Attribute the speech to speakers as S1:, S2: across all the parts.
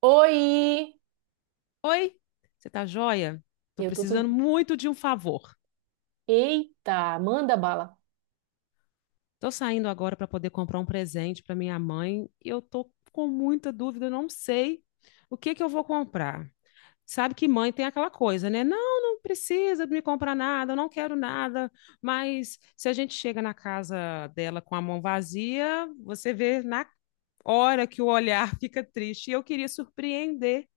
S1: Oi!
S2: Oi, você tá joia? Tô
S1: Eu tô
S2: precisando
S1: tudo.
S2: muito de um favor.
S1: Eita, manda bala.
S2: Tô saindo agora para poder comprar um presente para minha mãe e eu tô com muita dúvida, eu não sei o que que eu vou comprar. Sabe que mãe tem aquela coisa, né? Não, não precisa me comprar nada, eu não quero nada, mas se a gente chega na casa dela com a mão vazia, você vê na hora que o olhar fica triste. E eu queria surpreender.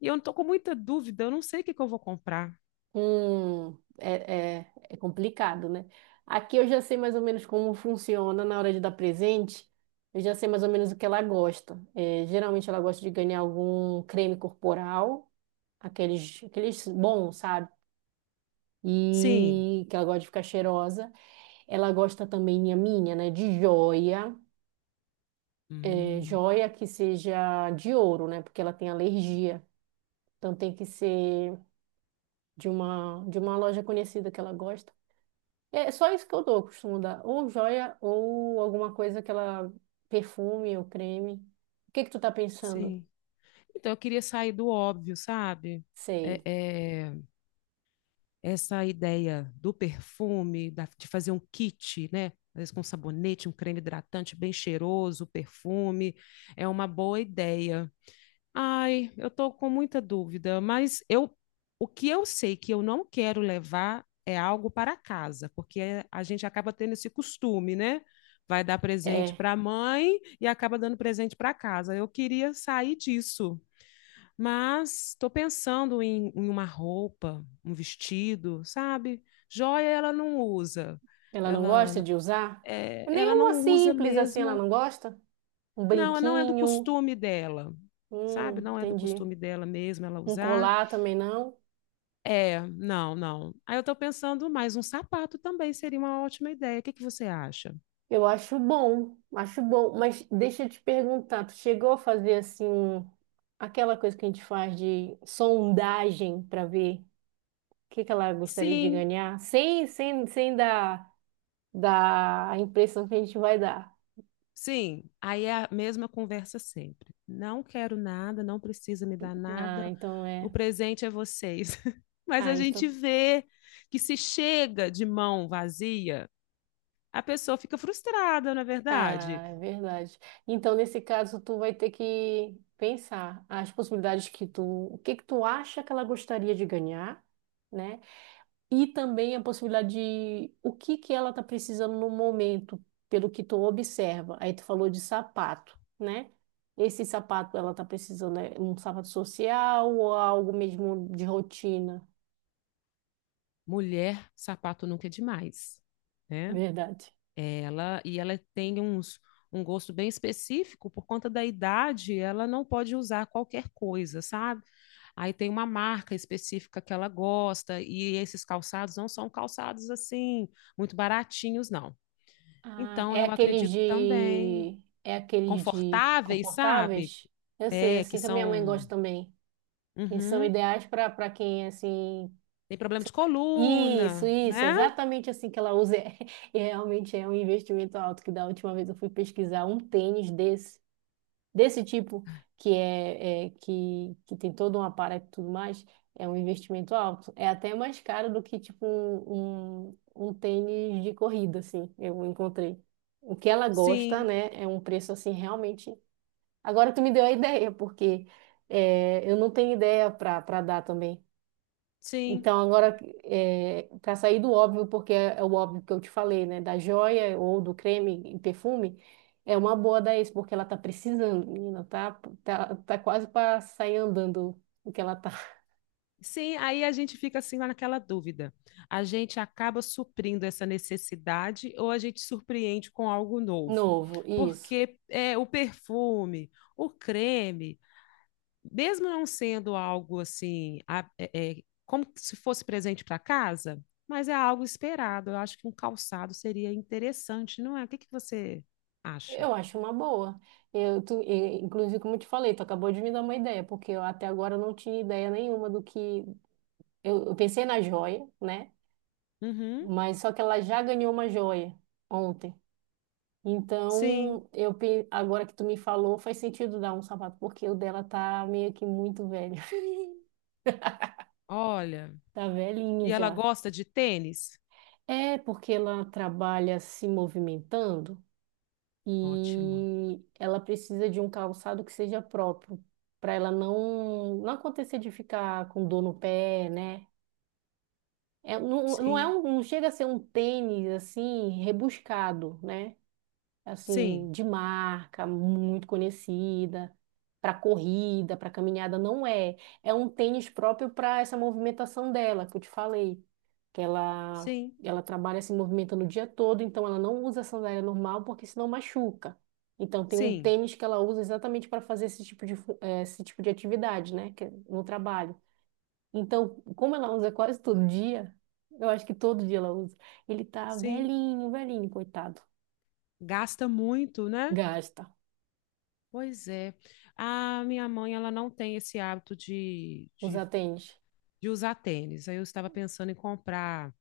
S2: E eu tô com muita dúvida, eu não sei o que que eu vou comprar.
S1: Hum, é complicado, né? Aqui eu já sei mais ou menos como funciona na hora de dar presente. Eu já sei mais ou menos o que ela gosta. É, geralmente ela gosta de ganhar algum creme corporal, aqueles bons, sabe?
S2: Sim.
S1: E que ela gosta de ficar cheirosa. Ela gosta também, né? De joia. É,
S2: Hum.
S1: joia que seja de ouro, né? Porque ela tem alergia. Então tem que ser de uma loja conhecida que ela gosta. É só isso que eu dou, eu costumo dar. Ou joia, ou alguma coisa que ela... Perfume ou creme. O que que tu tá pensando?
S2: Sim. Então, eu queria sair do óbvio, sabe? É,
S1: Sei.
S2: é, essa ideia do perfume, de fazer um kit, né? Às vezes com um sabonete, um creme hidratante bem cheiroso, perfume, é uma boa ideia. Ai, eu tô com muita dúvida, mas eu, o que eu sei que eu não quero levar é algo para casa, porque a gente acaba tendo esse costume, né? Vai dar presente
S1: É,
S2: para a mãe e acaba dando presente para casa. Eu queria sair disso. Mas estou pensando em uma roupa, um vestido, sabe? Joia ela não usa.
S1: ela não gosta
S2: Ela,
S1: de usar?
S2: é, ela
S1: Nenhuma
S2: não usa
S1: simples assim ela
S2: mesmo.
S1: não gosta? Um
S2: Não, não é do
S1: brinquinho?
S2: costume dela, sabe? Não é do
S1: Entendi.
S2: costume dela mesmo ela
S1: Um
S2: usar.
S1: colar também não?
S2: É, não, não. Aí eu estou pensando, mas um sapato também seria uma ótima ideia. O que que você acha?
S1: Eu acho bom, acho bom. Mas deixa eu te perguntar, tu chegou a fazer assim... um- Aquela coisa que a gente faz de sondagem para ver o que que ela gostaria de
S2: Sim.
S1: ganhar, sem dar, dar a impressão que a gente vai dar.
S2: Sim, aí é a mesma conversa sempre. Não quero nada, não precisa me dar
S1: Ah,
S2: nada,
S1: então
S2: o
S1: é.
S2: presente é vocês. Mas a
S1: Ah,
S2: gente
S1: então.
S2: vê que se chega de mão vazia, a pessoa fica frustrada, na verdade?
S1: Ah, é verdade. Então, nesse caso, tu vai ter que pensar as possibilidades que tu, o que que tu acha que ela gostaria de ganhar, né? E também a possibilidade de o que que ela está precisando no momento, pelo que tu observa. Aí tu falou de sapato, né? Esse sapato ela está precisando é um sapato social ou algo mesmo de rotina?
S2: Mulher, sapato nunca é demais, né?
S1: Verdade.
S2: E ela tem uns, um gosto bem específico, por conta da idade, ela não pode usar qualquer coisa, sabe? Aí tem uma marca específica que ela gosta, e esses calçados não são calçados assim, muito baratinhos, não.
S1: Ah,
S2: Então, eu acredito também,
S1: é aqueles de
S2: confortáveis, sabe?
S1: confortáveis? Eu sei,
S2: É, que
S1: assim que a minha mãe
S2: são.
S1: gosta também. Que são
S2: Uhum.
S1: ideais para para quem assim
S2: Tem problema de
S1: Isso,
S2: coluna,
S1: isso,
S2: né?
S1: exatamente assim que ela usa. E realmente é um investimento alto, que da última vez eu fui pesquisar um tênis desse, desse tipo, que é, é que tem todo um aparato e tudo mais, é um investimento alto. É até mais caro do que tipo um tênis de corrida, assim, eu encontrei. O que ela gosta,
S2: Sim,
S1: né, é um preço assim realmente. Agora tu me deu a ideia, porque é, eu não tenho ideia para para dar também.
S2: sim.
S1: Então, agora, para sair do óbvio, porque é, é o óbvio que eu te falei, né? Da joia ou do creme e perfume, é uma boa da ex, porque ela tá precisando, menina, tá quase para sair andando o que ela tá.
S2: Sim, aí a gente fica assim lá naquela dúvida. A gente acaba suprindo essa necessidade ou a gente surpreende com algo novo?
S1: Novo, isso.
S2: Porque é, o perfume, o creme, mesmo não sendo algo assim, é, como se fosse presente para casa, mas é algo esperado. Eu acho que um calçado seria interessante, não é? O que que você acha?
S1: Eu acho uma boa. Inclusive, como eu te falei, tu acabou de me dar uma ideia, porque eu até agora não tinha ideia nenhuma do que. Eu pensei na joia, né?
S2: Uhum,
S1: Mas só que ela já ganhou uma joia ontem.
S2: sim,
S1: Então, eu pe- agora que tu me falou, faz sentido dar um sapato, porque o dela tá meio que muito velho.
S2: olha.
S1: Tá velhinho
S2: E ela
S1: já.
S2: gosta de tênis?
S1: É porque ela trabalha se movimentando
S2: Ótimo.
S1: e ela precisa de um calçado que seja próprio, para ela não, não acontecer de ficar com dor no pé, né? É, não, não é
S2: Sim,
S1: um, não chega a ser um tênis assim rebuscado, né?
S2: sim,
S1: Assim, de marca, muito conhecida, para corrida, para caminhada, não é. É um tênis próprio para essa movimentação dela, que eu te falei, que ela
S2: sim,
S1: ela trabalha se movimentando o dia todo, então ela não usa sandália normal porque senão machuca. Então tem um
S2: sim,
S1: tênis que ela usa exatamente para fazer esse tipo de fu- eh, esse tipo de atividade, né, que é no trabalho. Então, como ela usa quase todo dia, eu acho que todo dia ela usa. Ele tá
S2: sim.
S1: velhinho, velhinho, coitado.
S2: Gasta muito, né?
S1: Gasta.
S2: Pois é. A minha mãe, ela não tem esse hábito de,
S1: Os
S2: de
S1: atende.
S2: de usar tênis. Aí eu estava pensando em comprar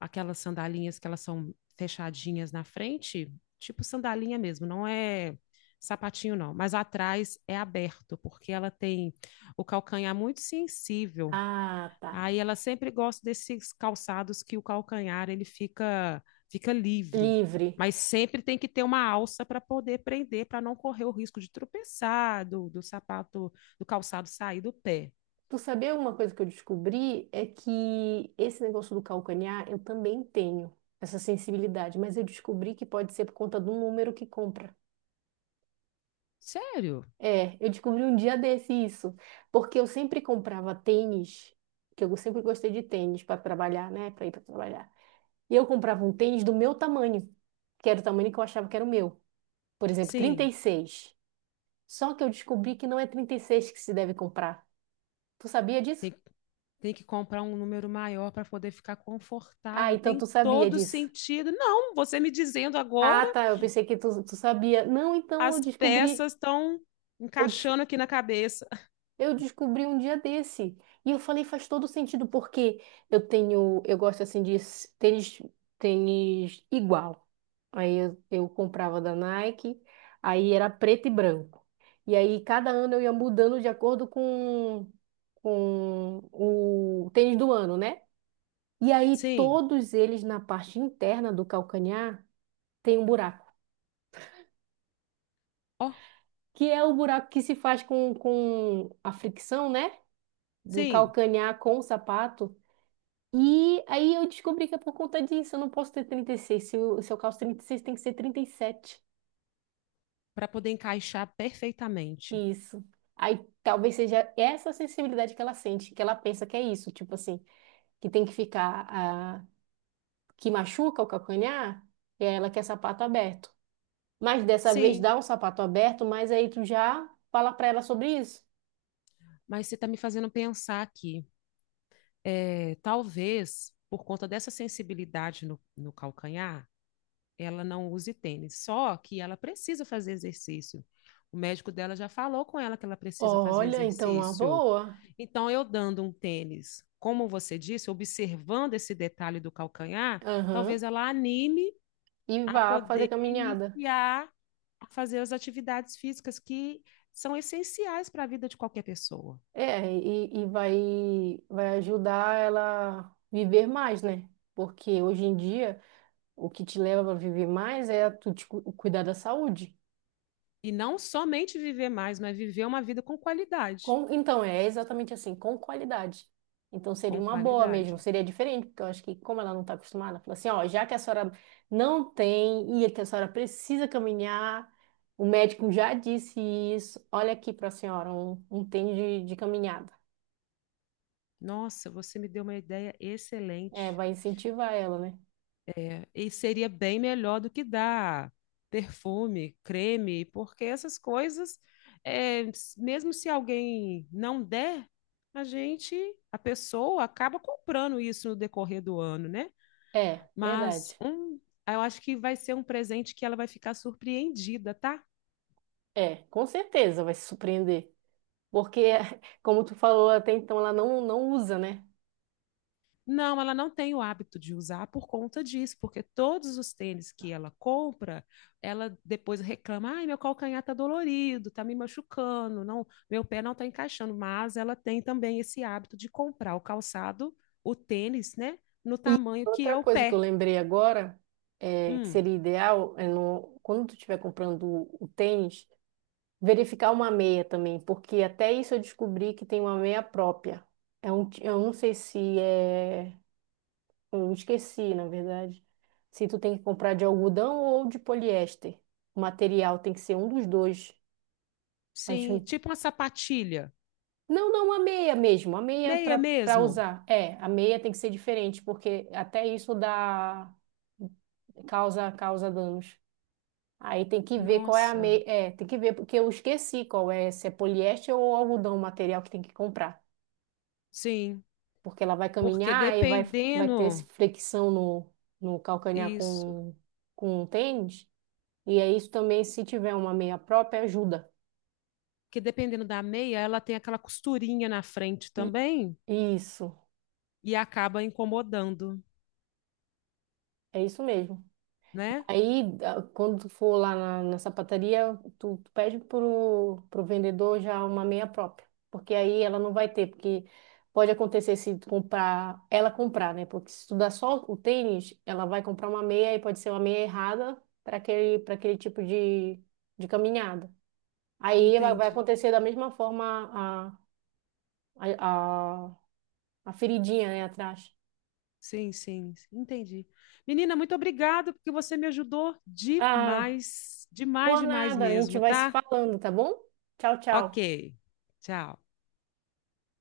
S2: aquelas sandalinhas que elas são fechadinhas na frente, tipo sandalinha mesmo, não é sapatinho não, mas atrás é aberto, porque ela tem o calcanhar muito sensível.
S1: Ah, tá.
S2: Aí ela sempre gosta desses calçados que o calcanhar ele fica livre,
S1: Livre.
S2: mas sempre tem que ter uma alça para poder prender, para não correr o risco de tropeçar, do sapato, do calçado sair do pé.
S1: Tu sabia uma coisa que eu descobri? É que esse negócio do calcanhar, eu também tenho essa sensibilidade, mas eu descobri que pode ser por conta do número que compra.
S2: Sério?
S1: É, eu descobri um dia desse isso, porque eu sempre comprava tênis, que eu sempre gostei de tênis para trabalhar, né? Para ir para trabalhar. E eu comprava um tênis do meu tamanho, que era o tamanho que eu achava que era o meu. Por exemplo, trinta
S2: Sim.
S1: e seis. Só que eu descobri que não é 36 que se deve comprar. Tu sabia disso?
S2: Tem, tem que comprar um número maior para poder ficar
S1: Ah,
S2: confortável.
S1: então tu
S2: Tem
S1: sabia
S2: todo
S1: disso.
S2: sentido. Não, você me dizendo
S1: Ah,
S2: agora,
S1: tá. Eu pensei que tu, tu sabia. Não, então eu
S2: as
S1: descobri.
S2: peças estão
S1: Eu, des-
S2: encaixando aqui na cabeça.
S1: eu descobri um dia desse. E eu falei, faz todo sentido, porque eu tenho. Eu gosto assim de s- tênis, tênis igual. Aí eu comprava da Nike, aí era preto e branco. E aí cada ano eu ia mudando de acordo com o tênis do ano, né? E aí
S2: Sim,
S1: todos eles na parte interna do calcanhar. Tem um buraco,
S2: ó,
S1: que é o buraco que se faz com a fricção, né? Do
S2: sim,
S1: calcanhar com o sapato. E aí eu descobri que é por conta disso, eu não posso ter 36. Se eu calço 36, tem que ser 37.
S2: para poder encaixar perfeitamente.
S1: Isso. Aí talvez seja essa sensibilidade que ela sente, que ela pensa que é isso, tipo assim, que tem que ficar, ah, que machuca o calcanhar, e aí ela quer sapato aberto. Mas dessa vez
S2: Sim,
S1: dá um sapato aberto, mas aí tu já fala pra ela sobre isso.
S2: mas você está me fazendo pensar aqui. É, talvez por conta dessa sensibilidade no calcanhar, ela não use tênis. Só que ela precisa fazer exercício. O médico dela já falou com ela que ela precisa fazer
S1: Olha, então uma
S2: exercício.
S1: boa.
S2: Então, eu dando um tênis, como você disse, observando esse detalhe do calcanhar,
S1: Aham.
S2: talvez ela anime
S1: E
S2: a
S1: vá
S2: poder
S1: fazer caminhada.
S2: iniciar a fazer as atividades físicas que são essenciais para a vida de qualquer pessoa.
S1: É, e vai, vai ajudar ela a viver mais, né? Porque hoje em dia, o que te leva a viver mais é tu te cu- cuidar da saúde.
S2: E não somente viver mais, mas viver uma vida com qualidade.
S1: Com, então, é exatamente assim, com qualidade. Então, seria
S2: Com
S1: uma boa mesmo,
S2: qualidade.
S1: seria diferente, porque eu acho que, como ela não está acostumada, fala assim: ó, já que a senhora não tem e que a senhora precisa caminhar, o médico já disse isso, olha aqui para a senhora, um tênis de caminhada.
S2: Nossa, você me deu uma ideia
S1: É,
S2: excelente.
S1: vai incentivar ela, né?
S2: É, e seria bem melhor do que dar perfume, creme, porque essas coisas, mesmo se alguém não der, a gente, a pessoa acaba comprando isso no decorrer do ano, né?
S1: É,
S2: Mas
S1: verdade.
S2: um, eu acho que vai ser um presente que ela vai ficar surpreendida, tá?
S1: É, com certeza vai se surpreender. Porque, como tu falou até então, ela não, não usa, né?
S2: Não, ela não tem o hábito de usar por conta disso, porque todos os tênis que ela compra, ela depois reclama: "Ai, meu calcanhar tá dolorido, tá me machucando, não, meu pé não tá encaixando". Mas ela tem também esse hábito de comprar o calçado, o tênis, né, no
S1: E
S2: tamanho que
S1: outra
S2: é o
S1: coisa que eu
S2: pé.
S1: lembrei agora, é, que
S2: Hum,
S1: seria ideal, é no, quando tu estiver comprando o tênis, verificar uma meia também, porque até isso eu descobri que tem uma meia própria. É um, ti- eu não sei se é. Eu esqueci, na verdade. Se tu tem que comprar de algodão ou de poliéster. O material tem que ser um dos dois.
S2: sim,
S1: Acho...
S2: tipo uma sapatilha,
S1: Não, não, a meia mesmo, a meia para
S2: meia
S1: para
S2: mesmo.
S1: usar. É, a meia tem que ser diferente, porque até isso dá causa danos. Aí tem que ver qual é a
S2: Nossa,
S1: meia, é, tem que ver porque eu esqueci qual é, se é poliéster ou algodão o material que tem que comprar,
S2: sim,
S1: porque ela vai
S2: porque
S1: caminhar e vai vai ter esse
S2: dependendo
S1: flexão no no calcanhar
S2: isso,
S1: com o tênis, e é isso também se tiver uma meia própria ajuda.
S2: que dependendo da meia, ela tem aquela costurinha na frente
S1: E-
S2: também.
S1: Isso,
S2: E acaba incomodando,
S1: é isso mesmo.
S2: né?
S1: Aí, a- quando tu for lá na sapataria, tu pede pro, pro vendedor já uma meia própria, porque aí ela não vai ter, porque pode acontecer se tu comprar, ela comprar, né? Porque se tu dá só o tênis, ela vai comprar uma meia e pode ser uma meia errada para aquele tipo de caminhada. Aí vai, vai
S2: Entendi.
S1: acontecer da mesma forma a, a, a, a feridinha, né, atrás.
S2: Sim, sim, entendi. Menina, muito obrigado porque você me ajudou
S1: Ah,
S2: demais, demais,
S1: por
S2: demais
S1: nada, a gente
S2: mesmo,
S1: vai se
S2: tá?
S1: falando, tá bom? Tchau,
S2: Ok.
S1: tchau.
S2: Tchau.